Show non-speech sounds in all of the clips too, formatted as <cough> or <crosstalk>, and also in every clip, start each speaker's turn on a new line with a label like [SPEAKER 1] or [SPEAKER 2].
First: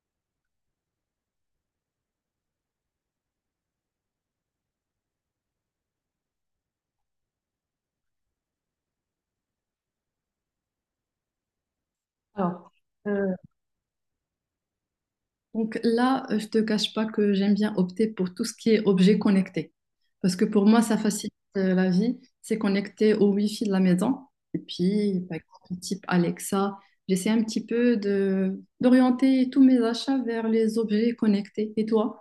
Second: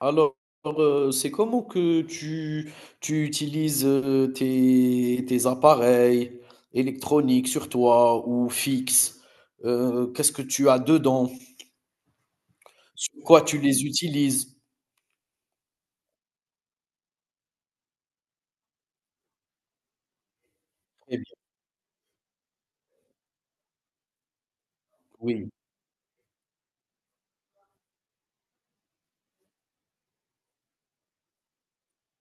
[SPEAKER 1] Alors, c'est comment que tu utilises, tes appareils électroniques sur toi ou fixes? Qu'est-ce que tu as dedans?
[SPEAKER 2] Alors,
[SPEAKER 1] Sur
[SPEAKER 2] euh,
[SPEAKER 1] quoi tu les utilises?
[SPEAKER 2] donc là, je te cache pas que j'aime bien opter pour tout ce qui est objet connecté. Parce que pour moi, ça
[SPEAKER 1] Très
[SPEAKER 2] facilite
[SPEAKER 1] bien,
[SPEAKER 2] la vie. C'est connecté au Wi-Fi de la maison. Et puis, par
[SPEAKER 1] oui.
[SPEAKER 2] exemple, type Alexa, j'essaie un petit peu de d'orienter tous mes achats vers les objets connectés. Et toi?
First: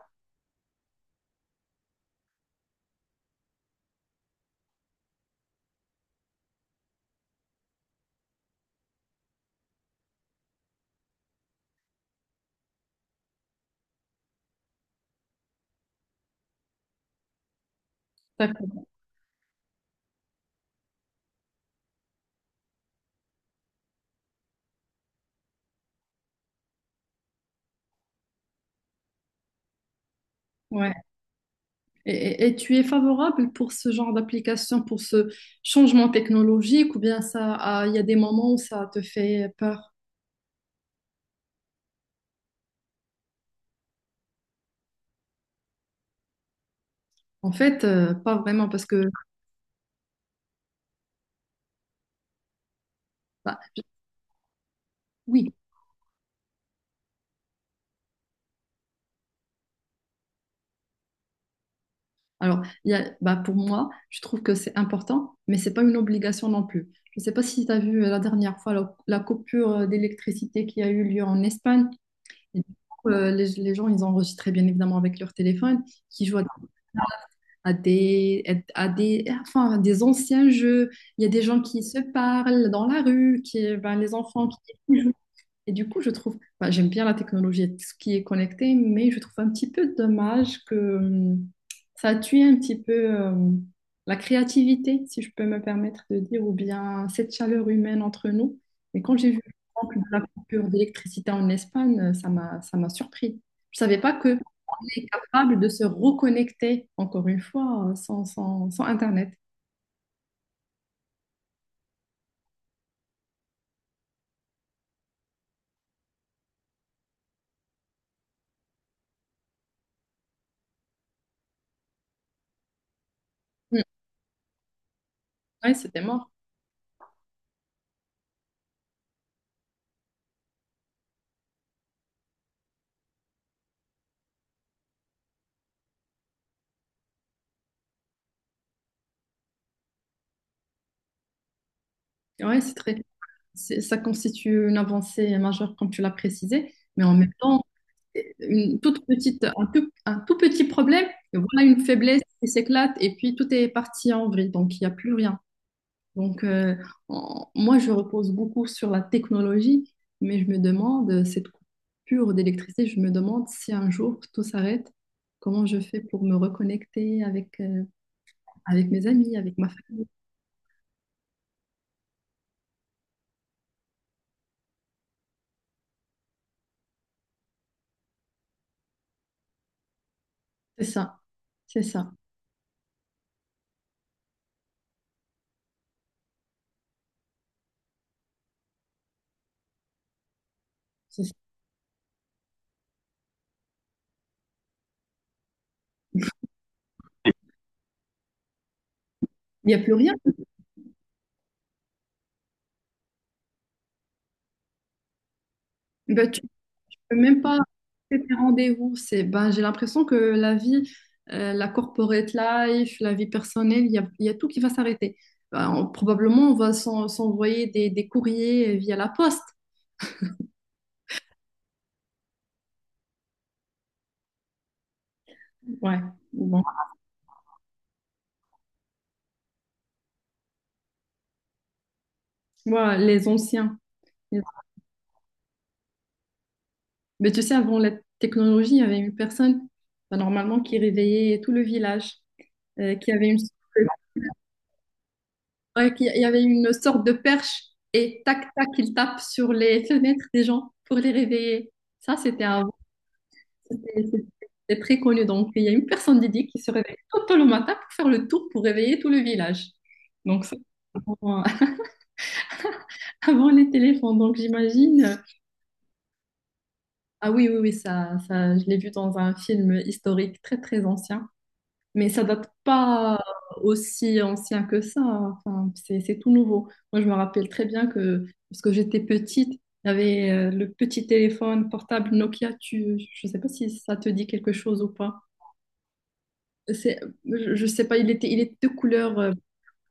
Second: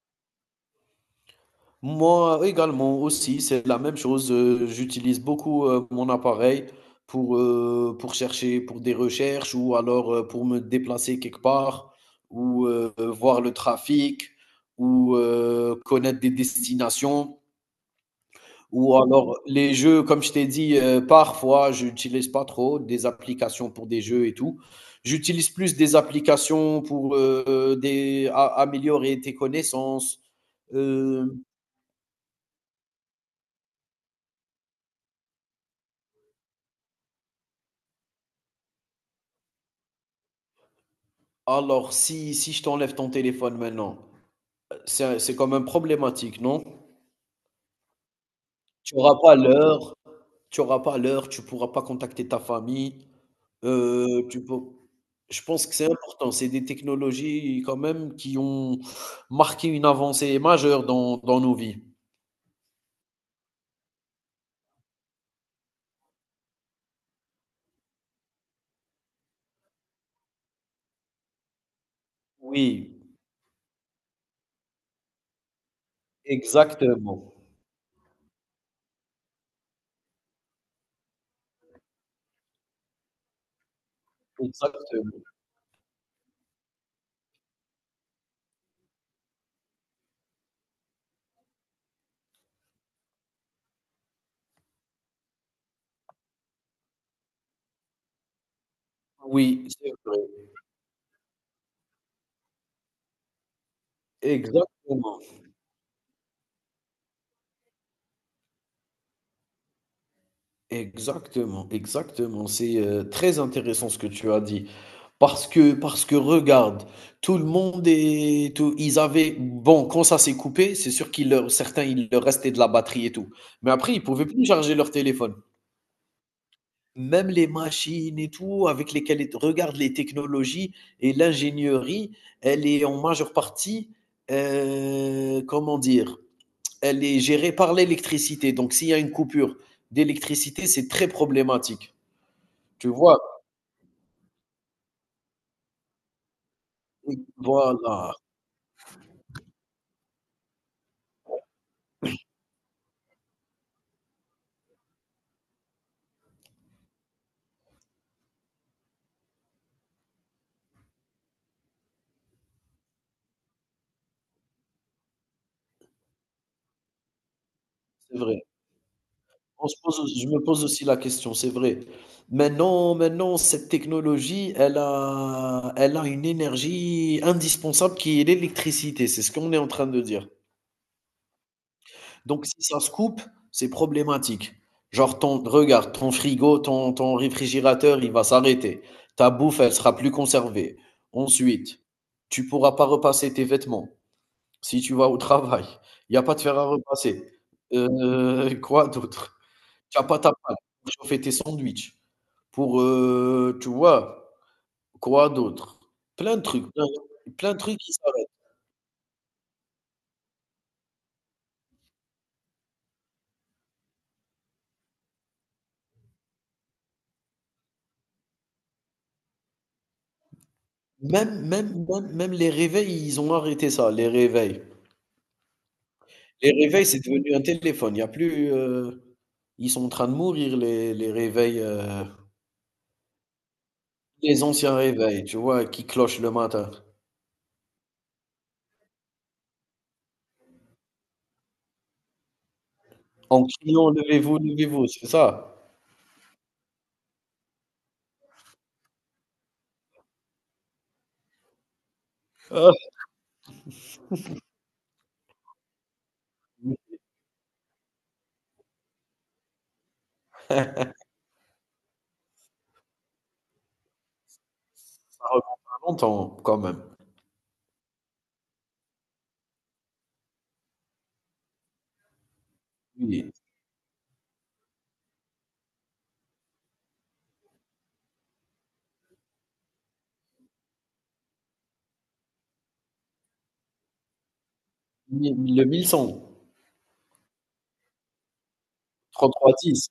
[SPEAKER 1] Moi également aussi, c'est la même chose. J'utilise beaucoup mon appareil pour chercher pour des recherches ou alors pour me déplacer quelque part ou voir le trafic ou connaître des destinations
[SPEAKER 2] D'accord.
[SPEAKER 1] ou alors les jeux, comme je t'ai dit, parfois je n'utilise pas trop des applications pour des jeux et tout. J'utilise plus des applications pour des, améliorer tes connaissances.
[SPEAKER 2] Ouais.
[SPEAKER 1] euh,
[SPEAKER 2] Et, et tu es favorable pour ce genre d'application, pour ce changement technologique, ou bien ça, ah, il y a des moments où ça te fait peur?
[SPEAKER 1] Alors, si je t'enlève ton téléphone maintenant, c'est quand même problématique, non?
[SPEAKER 2] En fait, pas vraiment, parce
[SPEAKER 1] Tu
[SPEAKER 2] que.
[SPEAKER 1] auras pas l'heure tu auras pas l'heure, tu pourras pas contacter ta famille,
[SPEAKER 2] Bah,
[SPEAKER 1] tu peux, je
[SPEAKER 2] oui,
[SPEAKER 1] pense que c'est important, c'est des technologies quand même qui ont marqué une avancée majeure dans nos vies.
[SPEAKER 2] alors il y a, bah, pour moi, je trouve que c'est important, mais c'est pas une obligation non plus. Je ne sais pas si tu as vu la dernière fois la coupure d'électricité qui a eu lieu en Espagne. Et du
[SPEAKER 1] Oui,
[SPEAKER 2] coup, les gens, ils enregistraient bien évidemment avec leur téléphone, qui jouent
[SPEAKER 1] exactement,
[SPEAKER 2] à des, enfin, à des anciens jeux. Il y a des gens qui se parlent dans la rue, qui, ben, les enfants qui.
[SPEAKER 1] exactement.
[SPEAKER 2] Et du coup, je trouve, enfin, j'aime bien la technologie, et tout ce qui est connecté, mais je trouve un petit peu dommage que ça tue un petit peu la créativité, si je peux me permettre de dire, ou bien cette chaleur humaine entre nous. Mais quand j'ai vu le
[SPEAKER 1] Oui, c'est
[SPEAKER 2] manque de
[SPEAKER 1] vrai,
[SPEAKER 2] la coupure d'électricité en Espagne, ça m'a surpris. Je savais pas qu'on est
[SPEAKER 1] exactement.
[SPEAKER 2] capable de se reconnecter, encore une fois, sans Internet.
[SPEAKER 1] Exactement, exactement. C'est très intéressant ce que tu as dit. Parce que regarde, tout le monde est, tout- ils avaient, bon, quand ça s'est coupé, c'est sûr qu'il leur, certains, il leur restait de la batterie et tout. Mais
[SPEAKER 2] Mm.
[SPEAKER 1] après, ils pouvaient plus charger leur téléphone.
[SPEAKER 2] Ouais, c'était mort.
[SPEAKER 1] Même les machines et tout, avec lesquelles, regarde les technologies et l'ingénierie, elle est en majeure partie, comment dire, elle est gérée par l'électricité. Donc, s'il y a une coupure d'électricité, c'est très problématique.
[SPEAKER 2] Ouais, c'est
[SPEAKER 1] Tu
[SPEAKER 2] très.
[SPEAKER 1] vois?
[SPEAKER 2] Ça constitue une avancée majeure, comme tu l'as précisé, mais en
[SPEAKER 1] Oui,
[SPEAKER 2] même temps,
[SPEAKER 1] voilà,
[SPEAKER 2] c'est une toute petite, un tout petit problème, et voilà une faiblesse qui s'éclate, et puis tout est parti en vrille, donc il n'y a plus rien. Donc, moi, je repose beaucoup sur la technologie, mais je me demande, cette coupure d'électricité, je me demande si un jour tout s'arrête, comment je fais pour me reconnecter avec,
[SPEAKER 1] c'est vrai.
[SPEAKER 2] avec mes amis, avec
[SPEAKER 1] On
[SPEAKER 2] ma
[SPEAKER 1] se pose
[SPEAKER 2] famille.
[SPEAKER 1] Je me pose aussi la question, c'est vrai. Maintenant cette technologie, elle a une énergie indispensable qui est l'électricité, c'est ce qu'on est en train de dire.
[SPEAKER 2] C'est ça, c'est ça,
[SPEAKER 1] Donc si ça se coupe, c'est problématique. Genre ton frigo, ton réfrigérateur, il va s'arrêter. Ta bouffe, elle sera plus conservée.
[SPEAKER 2] c'est ça.
[SPEAKER 1] Ensuite, tu pourras pas repasser tes vêtements. Si tu vas au travail, il y a pas de fer à repasser. <laughs> Quoi d'autre?
[SPEAKER 2] Il n'y a plus
[SPEAKER 1] Tu as
[SPEAKER 2] rien.
[SPEAKER 1] pas ta panne pour chauffer tes sandwichs, pour, tu vois? Quoi d'autre?
[SPEAKER 2] Ben,
[SPEAKER 1] Plein
[SPEAKER 2] tu
[SPEAKER 1] de trucs, plein
[SPEAKER 2] Même
[SPEAKER 1] plein
[SPEAKER 2] pas
[SPEAKER 1] de trucs qui
[SPEAKER 2] c'est
[SPEAKER 1] s'arrêtent.
[SPEAKER 2] un rendez-vous. Ben, j'ai l'impression que la vie, la corporate life, la vie personnelle, il y a tout qui va s'arrêter. Ben, probablement, on va s'envoyer des courriers via la poste.
[SPEAKER 1] Même les réveils, ils ont arrêté ça, les réveils.
[SPEAKER 2] Ouais,
[SPEAKER 1] Les
[SPEAKER 2] bon.
[SPEAKER 1] réveils, c'est devenu un téléphone. Il y a plus, ils sont en train de mourir les réveils,
[SPEAKER 2] Moi, les anciens.
[SPEAKER 1] les anciens réveils, tu vois? Qui clochent le matin
[SPEAKER 2] Mais tu sais, avant la technologie, il y avait une personne, ben, normalement, qui réveillait tout le village, qui avait une
[SPEAKER 1] en
[SPEAKER 2] sorte de,
[SPEAKER 1] criant: «Levez-vous, levez-vous», c'est ça.
[SPEAKER 2] ouais, il y avait une sorte de perche et tac, tac, il tape sur les <laughs> fenêtres des gens pour les réveiller. Ça, c'était un.
[SPEAKER 1] Ah.
[SPEAKER 2] C'est c'est- c'est très connu. Donc, il y a une personne dédiée qui se réveille trop tôt le matin pour faire le tour, pour réveiller tout le village. Donc, ça, avant, <laughs> avant les téléphones. Donc, j'imagine.
[SPEAKER 1] Ça remonte à longtemps quand même.
[SPEAKER 2] Ah oui, oui, oui, ça, je l'ai vu dans un film historique très, très ancien. Mais ça date pas
[SPEAKER 1] Oui,
[SPEAKER 2] aussi ancien que ça. Enfin, c'est tout nouveau. Moi, je me rappelle très bien que, parce que j'étais petite, il y avait le petit téléphone portable Nokia. Tu, je sais pas si ça te dit quelque chose ou pas.
[SPEAKER 1] le 1100,
[SPEAKER 2] C'est, je sais pas, il était de couleur,
[SPEAKER 1] 3310,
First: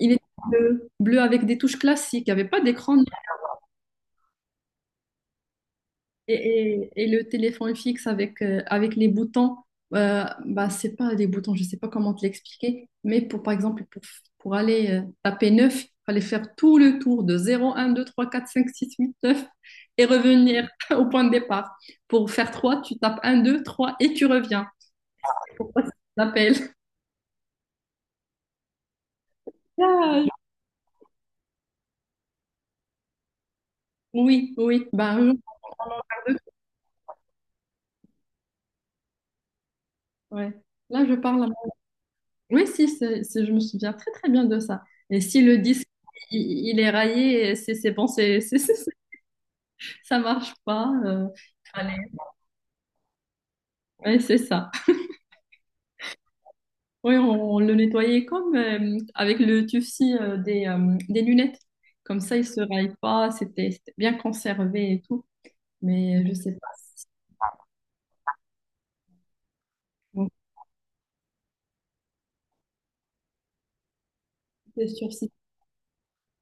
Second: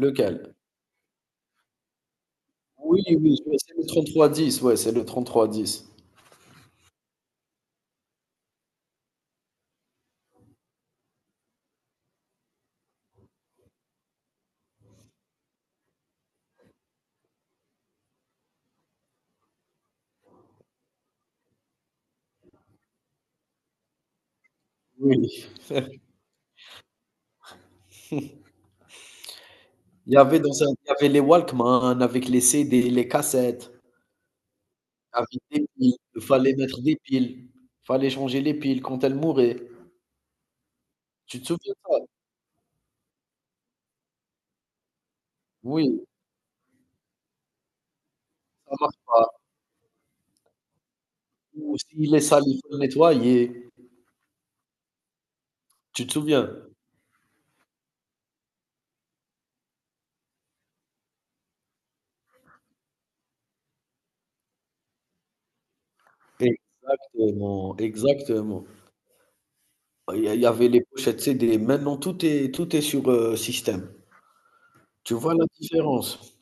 [SPEAKER 2] il était bleu, bleu avec des touches classiques, il n'y avait pas d'écran
[SPEAKER 1] Oui, oui, je vois, c'est le 3310, ouais, c'est le 3310.
[SPEAKER 2] et, et le téléphone fixe avec, avec les boutons. Bah, c'est pas des boutons, je sais pas comment te l'expliquer, mais pour, par exemple, pour aller taper neuf, il fallait faire tout le tour de zéro un deux trois quatre cinq six huit neuf et revenir <laughs> au point de départ. Pour faire trois, tu tapes un 2 3 et tu reviens.
[SPEAKER 1] Oui.
[SPEAKER 2] Pourquoi ça
[SPEAKER 1] <laughs>
[SPEAKER 2] s'appelle? Ah,
[SPEAKER 1] Il y avait les Walkman avec les CD, les cassettes,
[SPEAKER 2] oui, oui, bah,
[SPEAKER 1] avec des piles. Il
[SPEAKER 2] parle de-
[SPEAKER 1] fallait mettre des piles, fallait changer les piles quand elles mouraient.
[SPEAKER 2] ouais. Là, je
[SPEAKER 1] Tu te
[SPEAKER 2] parle.
[SPEAKER 1] souviens de ça?
[SPEAKER 2] Oui, si, je me souviens très très bien de ça. Et si le disque
[SPEAKER 1] Oui,
[SPEAKER 2] il est raillé, c'est bon, c'est, <laughs>
[SPEAKER 1] ça
[SPEAKER 2] c'est-
[SPEAKER 1] marche pas.
[SPEAKER 2] ça marche pas.
[SPEAKER 1] Ou
[SPEAKER 2] Allez,
[SPEAKER 1] s'il est sale, il faut le nettoyer.
[SPEAKER 2] ouais, c'est ça.
[SPEAKER 1] Tu te souviens?
[SPEAKER 2] Oui, on le nettoyait comme avec le tufci des lunettes. Comme ça, il se raille pas. C'était bien conservé et tout. Mais je sais pas.
[SPEAKER 1] Exactement, exactement.
[SPEAKER 2] Donc,
[SPEAKER 1] Il y avait les pochettes CD. Maintenant, tout est sur, système.
[SPEAKER 2] c'est sûr
[SPEAKER 1] Tu
[SPEAKER 2] si.
[SPEAKER 1] vois la différence?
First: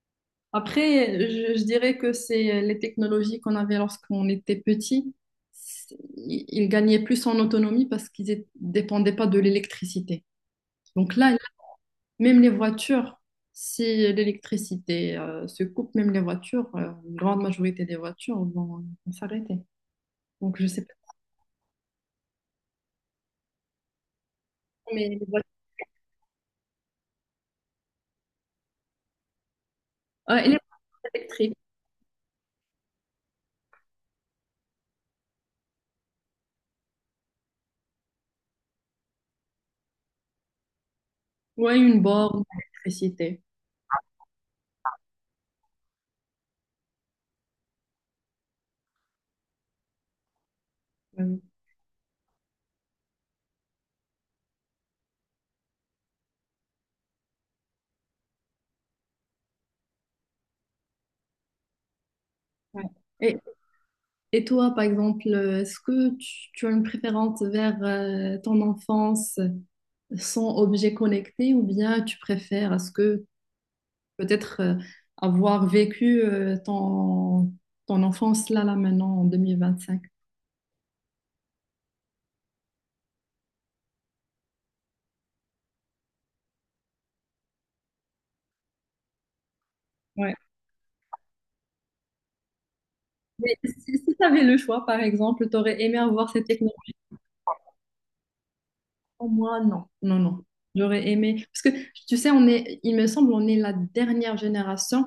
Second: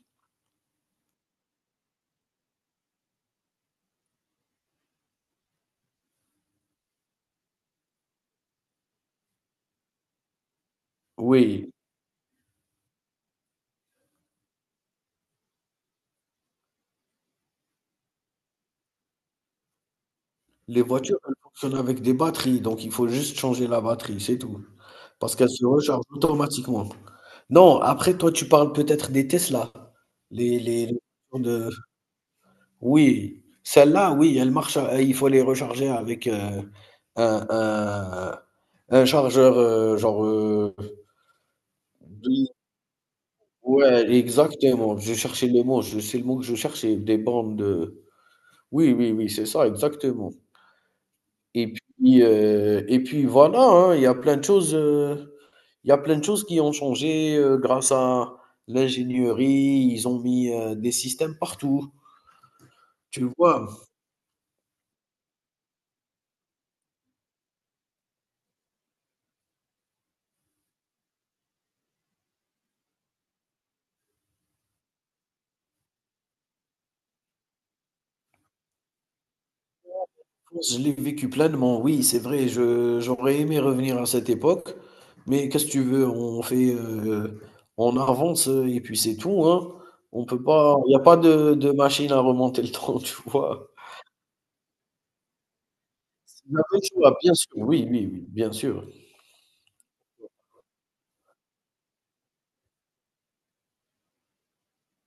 [SPEAKER 2] Après, je dirais que c'est les technologies qu'on avait lorsqu'on était petit. C'est. Ils gagnaient plus en autonomie parce qu'ils dépendaient pas de l'électricité. Donc là,
[SPEAKER 1] Oui,
[SPEAKER 2] même les voitures, si l'électricité se coupe, même les voitures, une grande majorité des voitures vont s'arrêter. Donc je
[SPEAKER 1] les
[SPEAKER 2] sais pas,
[SPEAKER 1] voitures, elles fonctionnent avec des batteries, donc il faut juste changer la batterie, c'est tout.
[SPEAKER 2] mais les
[SPEAKER 1] Parce
[SPEAKER 2] voitures.
[SPEAKER 1] qu'elles se rechargent automatiquement. Non, après toi, tu parles peut-être des Tesla.
[SPEAKER 2] Ouais, et les
[SPEAKER 1] Les
[SPEAKER 2] voitures
[SPEAKER 1] voitures
[SPEAKER 2] électriques.
[SPEAKER 1] de, oui, celles-là, oui, elles marchent à, il faut les recharger avec, un un chargeur, genre,
[SPEAKER 2] Ouais, une
[SPEAKER 1] de
[SPEAKER 2] borne d'électricité.
[SPEAKER 1] Ouais, exactement. Je cherchais le mot, je c'est le mot que je cherchais, des bandes de, oui, oui, oui, c'est ça, exactement.
[SPEAKER 2] Euh,
[SPEAKER 1] Et puis voilà, hein, il y a plein de choses, il y a plein de choses qui ont changé, grâce à l'ingénierie. Ils ont mis, des systèmes partout,
[SPEAKER 2] ouais.
[SPEAKER 1] tu
[SPEAKER 2] Et,
[SPEAKER 1] vois?
[SPEAKER 2] et toi, par exemple, est-ce que tu as une préférence vers ton enfance? Sans objet connecté ou bien tu préfères, est-ce que peut-être avoir vécu ton enfance là maintenant en 2025?
[SPEAKER 1] Je l'ai vécu pleinement, oui, c'est vrai. Je, j'aurais aimé revenir à cette époque, mais qu'est-ce que tu veux? On fait, on avance et puis c'est tout, hein. On
[SPEAKER 2] Ouais.
[SPEAKER 1] peut pas, il n'y a pas de, de machine à remonter le temps, <laughs> tu
[SPEAKER 2] Mais
[SPEAKER 1] vois.
[SPEAKER 2] si tu avais le choix, par exemple, tu aurais aimé avoir
[SPEAKER 1] C'est
[SPEAKER 2] cette
[SPEAKER 1] la même
[SPEAKER 2] technologie?
[SPEAKER 1] chose, bien sûr. Oui, oui, oui, bien sûr.
[SPEAKER 2] Moi, non, non, non. J'aurais aimé. Parce que tu sais, on est, il me semble, on est la dernière génération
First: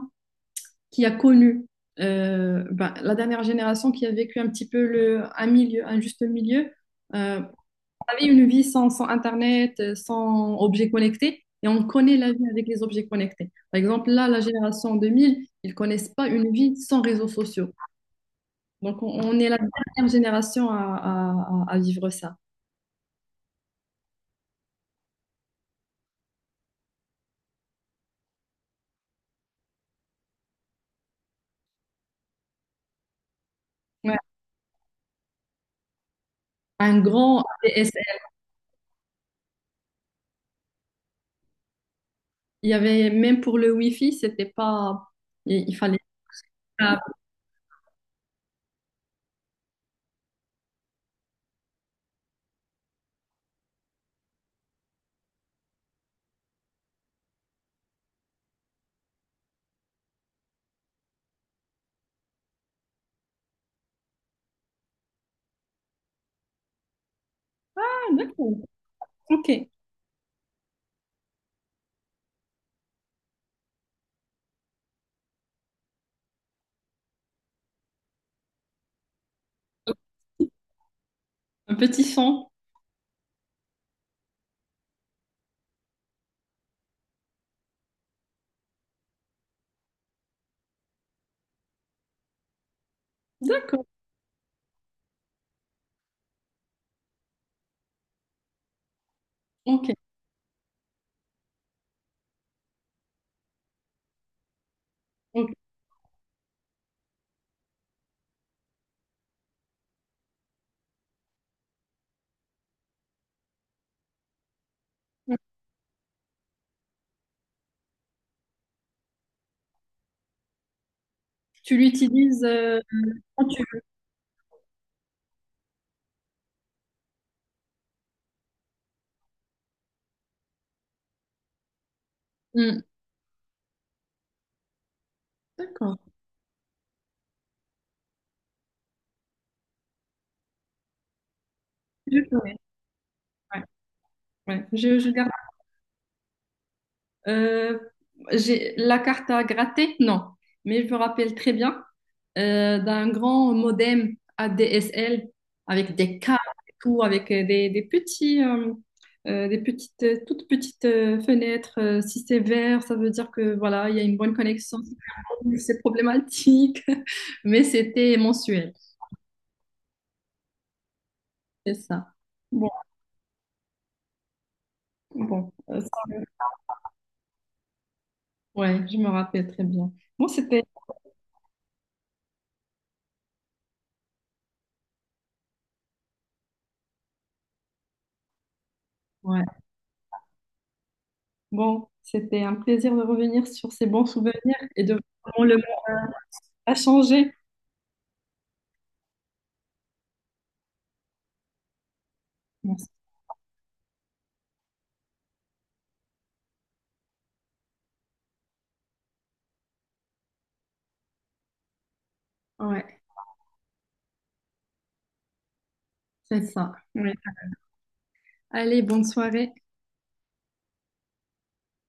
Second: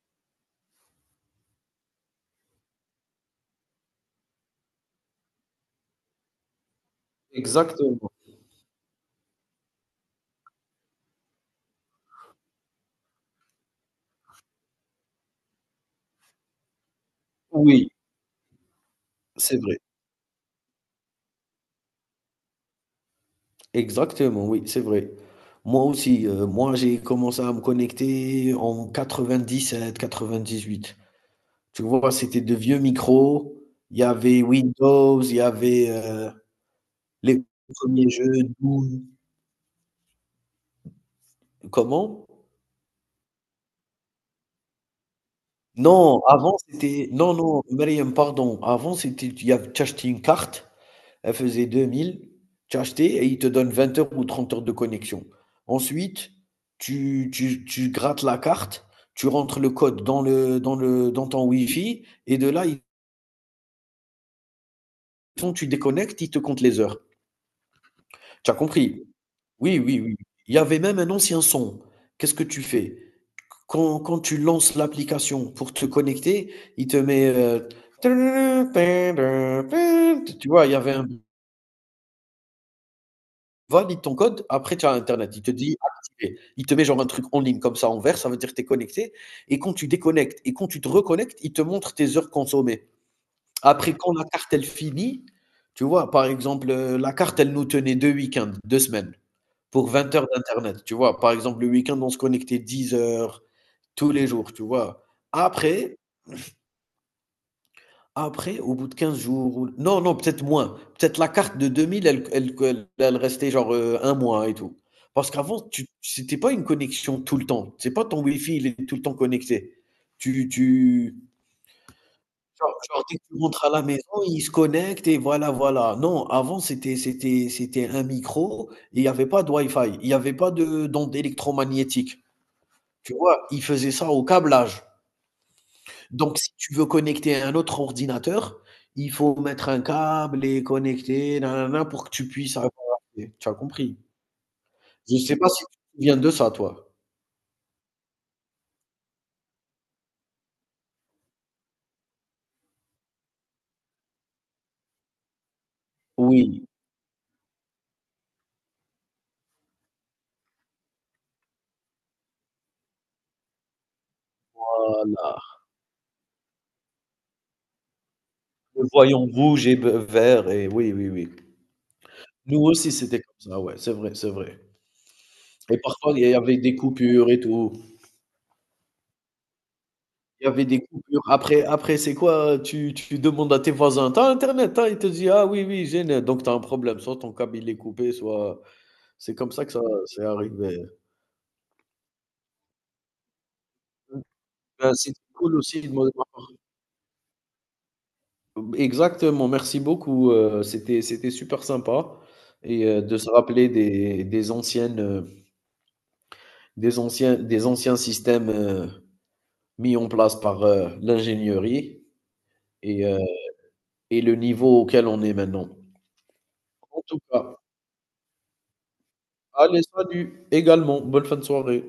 [SPEAKER 2] qui a connu, ben, la dernière génération qui a vécu un petit peu un milieu, un juste milieu. Euh,
[SPEAKER 1] Exactement.
[SPEAKER 2] avait une vie sans Internet, sans objets connectés, et on connaît la vie avec les objets connectés. Par exemple, là, la génération 2000, ils ne connaissent pas une vie sans réseaux sociaux.
[SPEAKER 1] Oui,
[SPEAKER 2] Donc, on est la
[SPEAKER 1] c'est vrai.
[SPEAKER 2] dernière génération à, à vivre ça.
[SPEAKER 1] Exactement, oui, c'est vrai. Moi aussi, moi j'ai commencé à me connecter en 98. Tu vois, c'était de vieux micros. Il y
[SPEAKER 2] Ouais.
[SPEAKER 1] avait Windows, il y avait,
[SPEAKER 2] Un grand
[SPEAKER 1] les premiers
[SPEAKER 2] ADSL.
[SPEAKER 1] jeux Doom, comment?
[SPEAKER 2] Il y avait, même pour le Wi-Fi, c'était pas. Il fallait.
[SPEAKER 1] Non, avant
[SPEAKER 2] Ah,
[SPEAKER 1] c'était, non, non, Meriem, pardon. Avant c'était, il y av tu achetais une carte, elle faisait 2000, tu achetais et ils te donnent 20 heures ou 30 heures de connexion. Ensuite, tu grattes la carte, tu rentres le code dans le dans le dans ton Wi-Fi et de là, ils te font tu déconnectes, ils te comptent les heures. Tu as
[SPEAKER 2] d'accord.
[SPEAKER 1] compris?
[SPEAKER 2] OK.
[SPEAKER 1] Oui, oui, oui. Il y avait même un ancien son. Qu'est-ce que tu fais? Quand tu lances l'application pour te connecter, il te met, tu vois? Il y avait un
[SPEAKER 2] Un petit son.
[SPEAKER 1] valide ton code, après tu as internet. Il te dit: «Activé». Il te met genre un truc en ligne comme ça en vert, ça veut dire que tu es connecté et quand tu déconnectes et quand tu te reconnectes, il te montre tes heures consommées.
[SPEAKER 2] D'accord.
[SPEAKER 1] Après quand la carte elle finit, tu vois? Par exemple, la carte elle nous tenait 2 week-ends, 2 semaines. Pour
[SPEAKER 2] OK.
[SPEAKER 1] 20 heures d'internet, tu vois? Par exemple, le week-end, on se connectait 10 heures tous les jours, tu vois?
[SPEAKER 2] OK.
[SPEAKER 1] Après après, au bout de 15 jours ou, non, non, peut-être moins. Peut-être la carte de 2000, elle restait genre, 1 mois et tout. Parce qu'avant, tu c'était pas une connexion tout le temps. C'est pas ton Wi-Fi, il est tout le temps connecté. Tu tu
[SPEAKER 2] Tu l'utilises
[SPEAKER 1] genre genre dès que tu
[SPEAKER 2] quand tu
[SPEAKER 1] rentres à la maison, il se connecte et voilà, voilà. Non, avant, c'était un micro et il y avait pas de Wi-Fi. Il y avait pas de d'ondes électromagnétique.
[SPEAKER 2] veux. Hmm.
[SPEAKER 1] Tu vois? Ils faisaient ça au câblage.
[SPEAKER 2] D'accord.
[SPEAKER 1] Donc si tu veux connecter un autre ordinateur, il faut mettre un câble et connecter nanana pour que
[SPEAKER 2] Je
[SPEAKER 1] tu
[SPEAKER 2] connais.
[SPEAKER 1] puisses avoir accès. Tu as
[SPEAKER 2] Ouais.
[SPEAKER 1] compris?
[SPEAKER 2] Ouais. Je
[SPEAKER 1] Je
[SPEAKER 2] garde.
[SPEAKER 1] sais pas si tu te souviens de ça, toi?
[SPEAKER 2] Euh, j'ai la carte à gratter, non, mais je me rappelle très bien d'un grand modem ADSL avec des câbles
[SPEAKER 1] Oui,
[SPEAKER 2] et tout, avec des petits, toutes petites fenêtres. Si c'est vert, ça veut dire que voilà, il y a une bonne connexion. <laughs> Si
[SPEAKER 1] voilà,
[SPEAKER 2] c'est rouge, c'est problématique, <laughs> mais c'était mensuel,
[SPEAKER 1] le voyant rouge et b vert et oui, oui, oui.
[SPEAKER 2] c'est ça.
[SPEAKER 1] Nous
[SPEAKER 2] Bon,
[SPEAKER 1] aussi, c'était comme ça, ouais, c'est vrai, c'est vrai,
[SPEAKER 2] bon,
[SPEAKER 1] et
[SPEAKER 2] ça,
[SPEAKER 1] parfois, il y avait des coupures et tout.
[SPEAKER 2] ouais, je me rappelle très bien. Bon,
[SPEAKER 1] Il y
[SPEAKER 2] c'était,
[SPEAKER 1] avait des coupures. Après, c'est quoi? Tu demandes à tes voisins: t'as internet, hein?» Il te dit: «Ah oui, oui, j'ai net». Donc t'as un problème, soit ton câble il est coupé, soit, c'est
[SPEAKER 2] ouais.
[SPEAKER 1] comme ça que ça c'est arrivé.
[SPEAKER 2] Bon, c'était un plaisir de revenir sur ces bons souvenirs et
[SPEAKER 1] Bah,
[SPEAKER 2] de voir
[SPEAKER 1] c'était
[SPEAKER 2] comment le
[SPEAKER 1] cool
[SPEAKER 2] monde
[SPEAKER 1] aussi de mon part.
[SPEAKER 2] a changé.
[SPEAKER 1] Exactement, merci beaucoup, c'était super sympa
[SPEAKER 2] Bon.
[SPEAKER 1] et de se rappeler des anciennes, des anciens systèmes, mis en place par, l'ingénierie
[SPEAKER 2] Ouais,
[SPEAKER 1] et heu et le niveau auquel on est maintenant.
[SPEAKER 2] c'est ça.
[SPEAKER 1] En
[SPEAKER 2] Ouais.
[SPEAKER 1] tout cas,
[SPEAKER 2] Allez, bonne soirée.
[SPEAKER 1] allez salut également, bonne fin de soirée.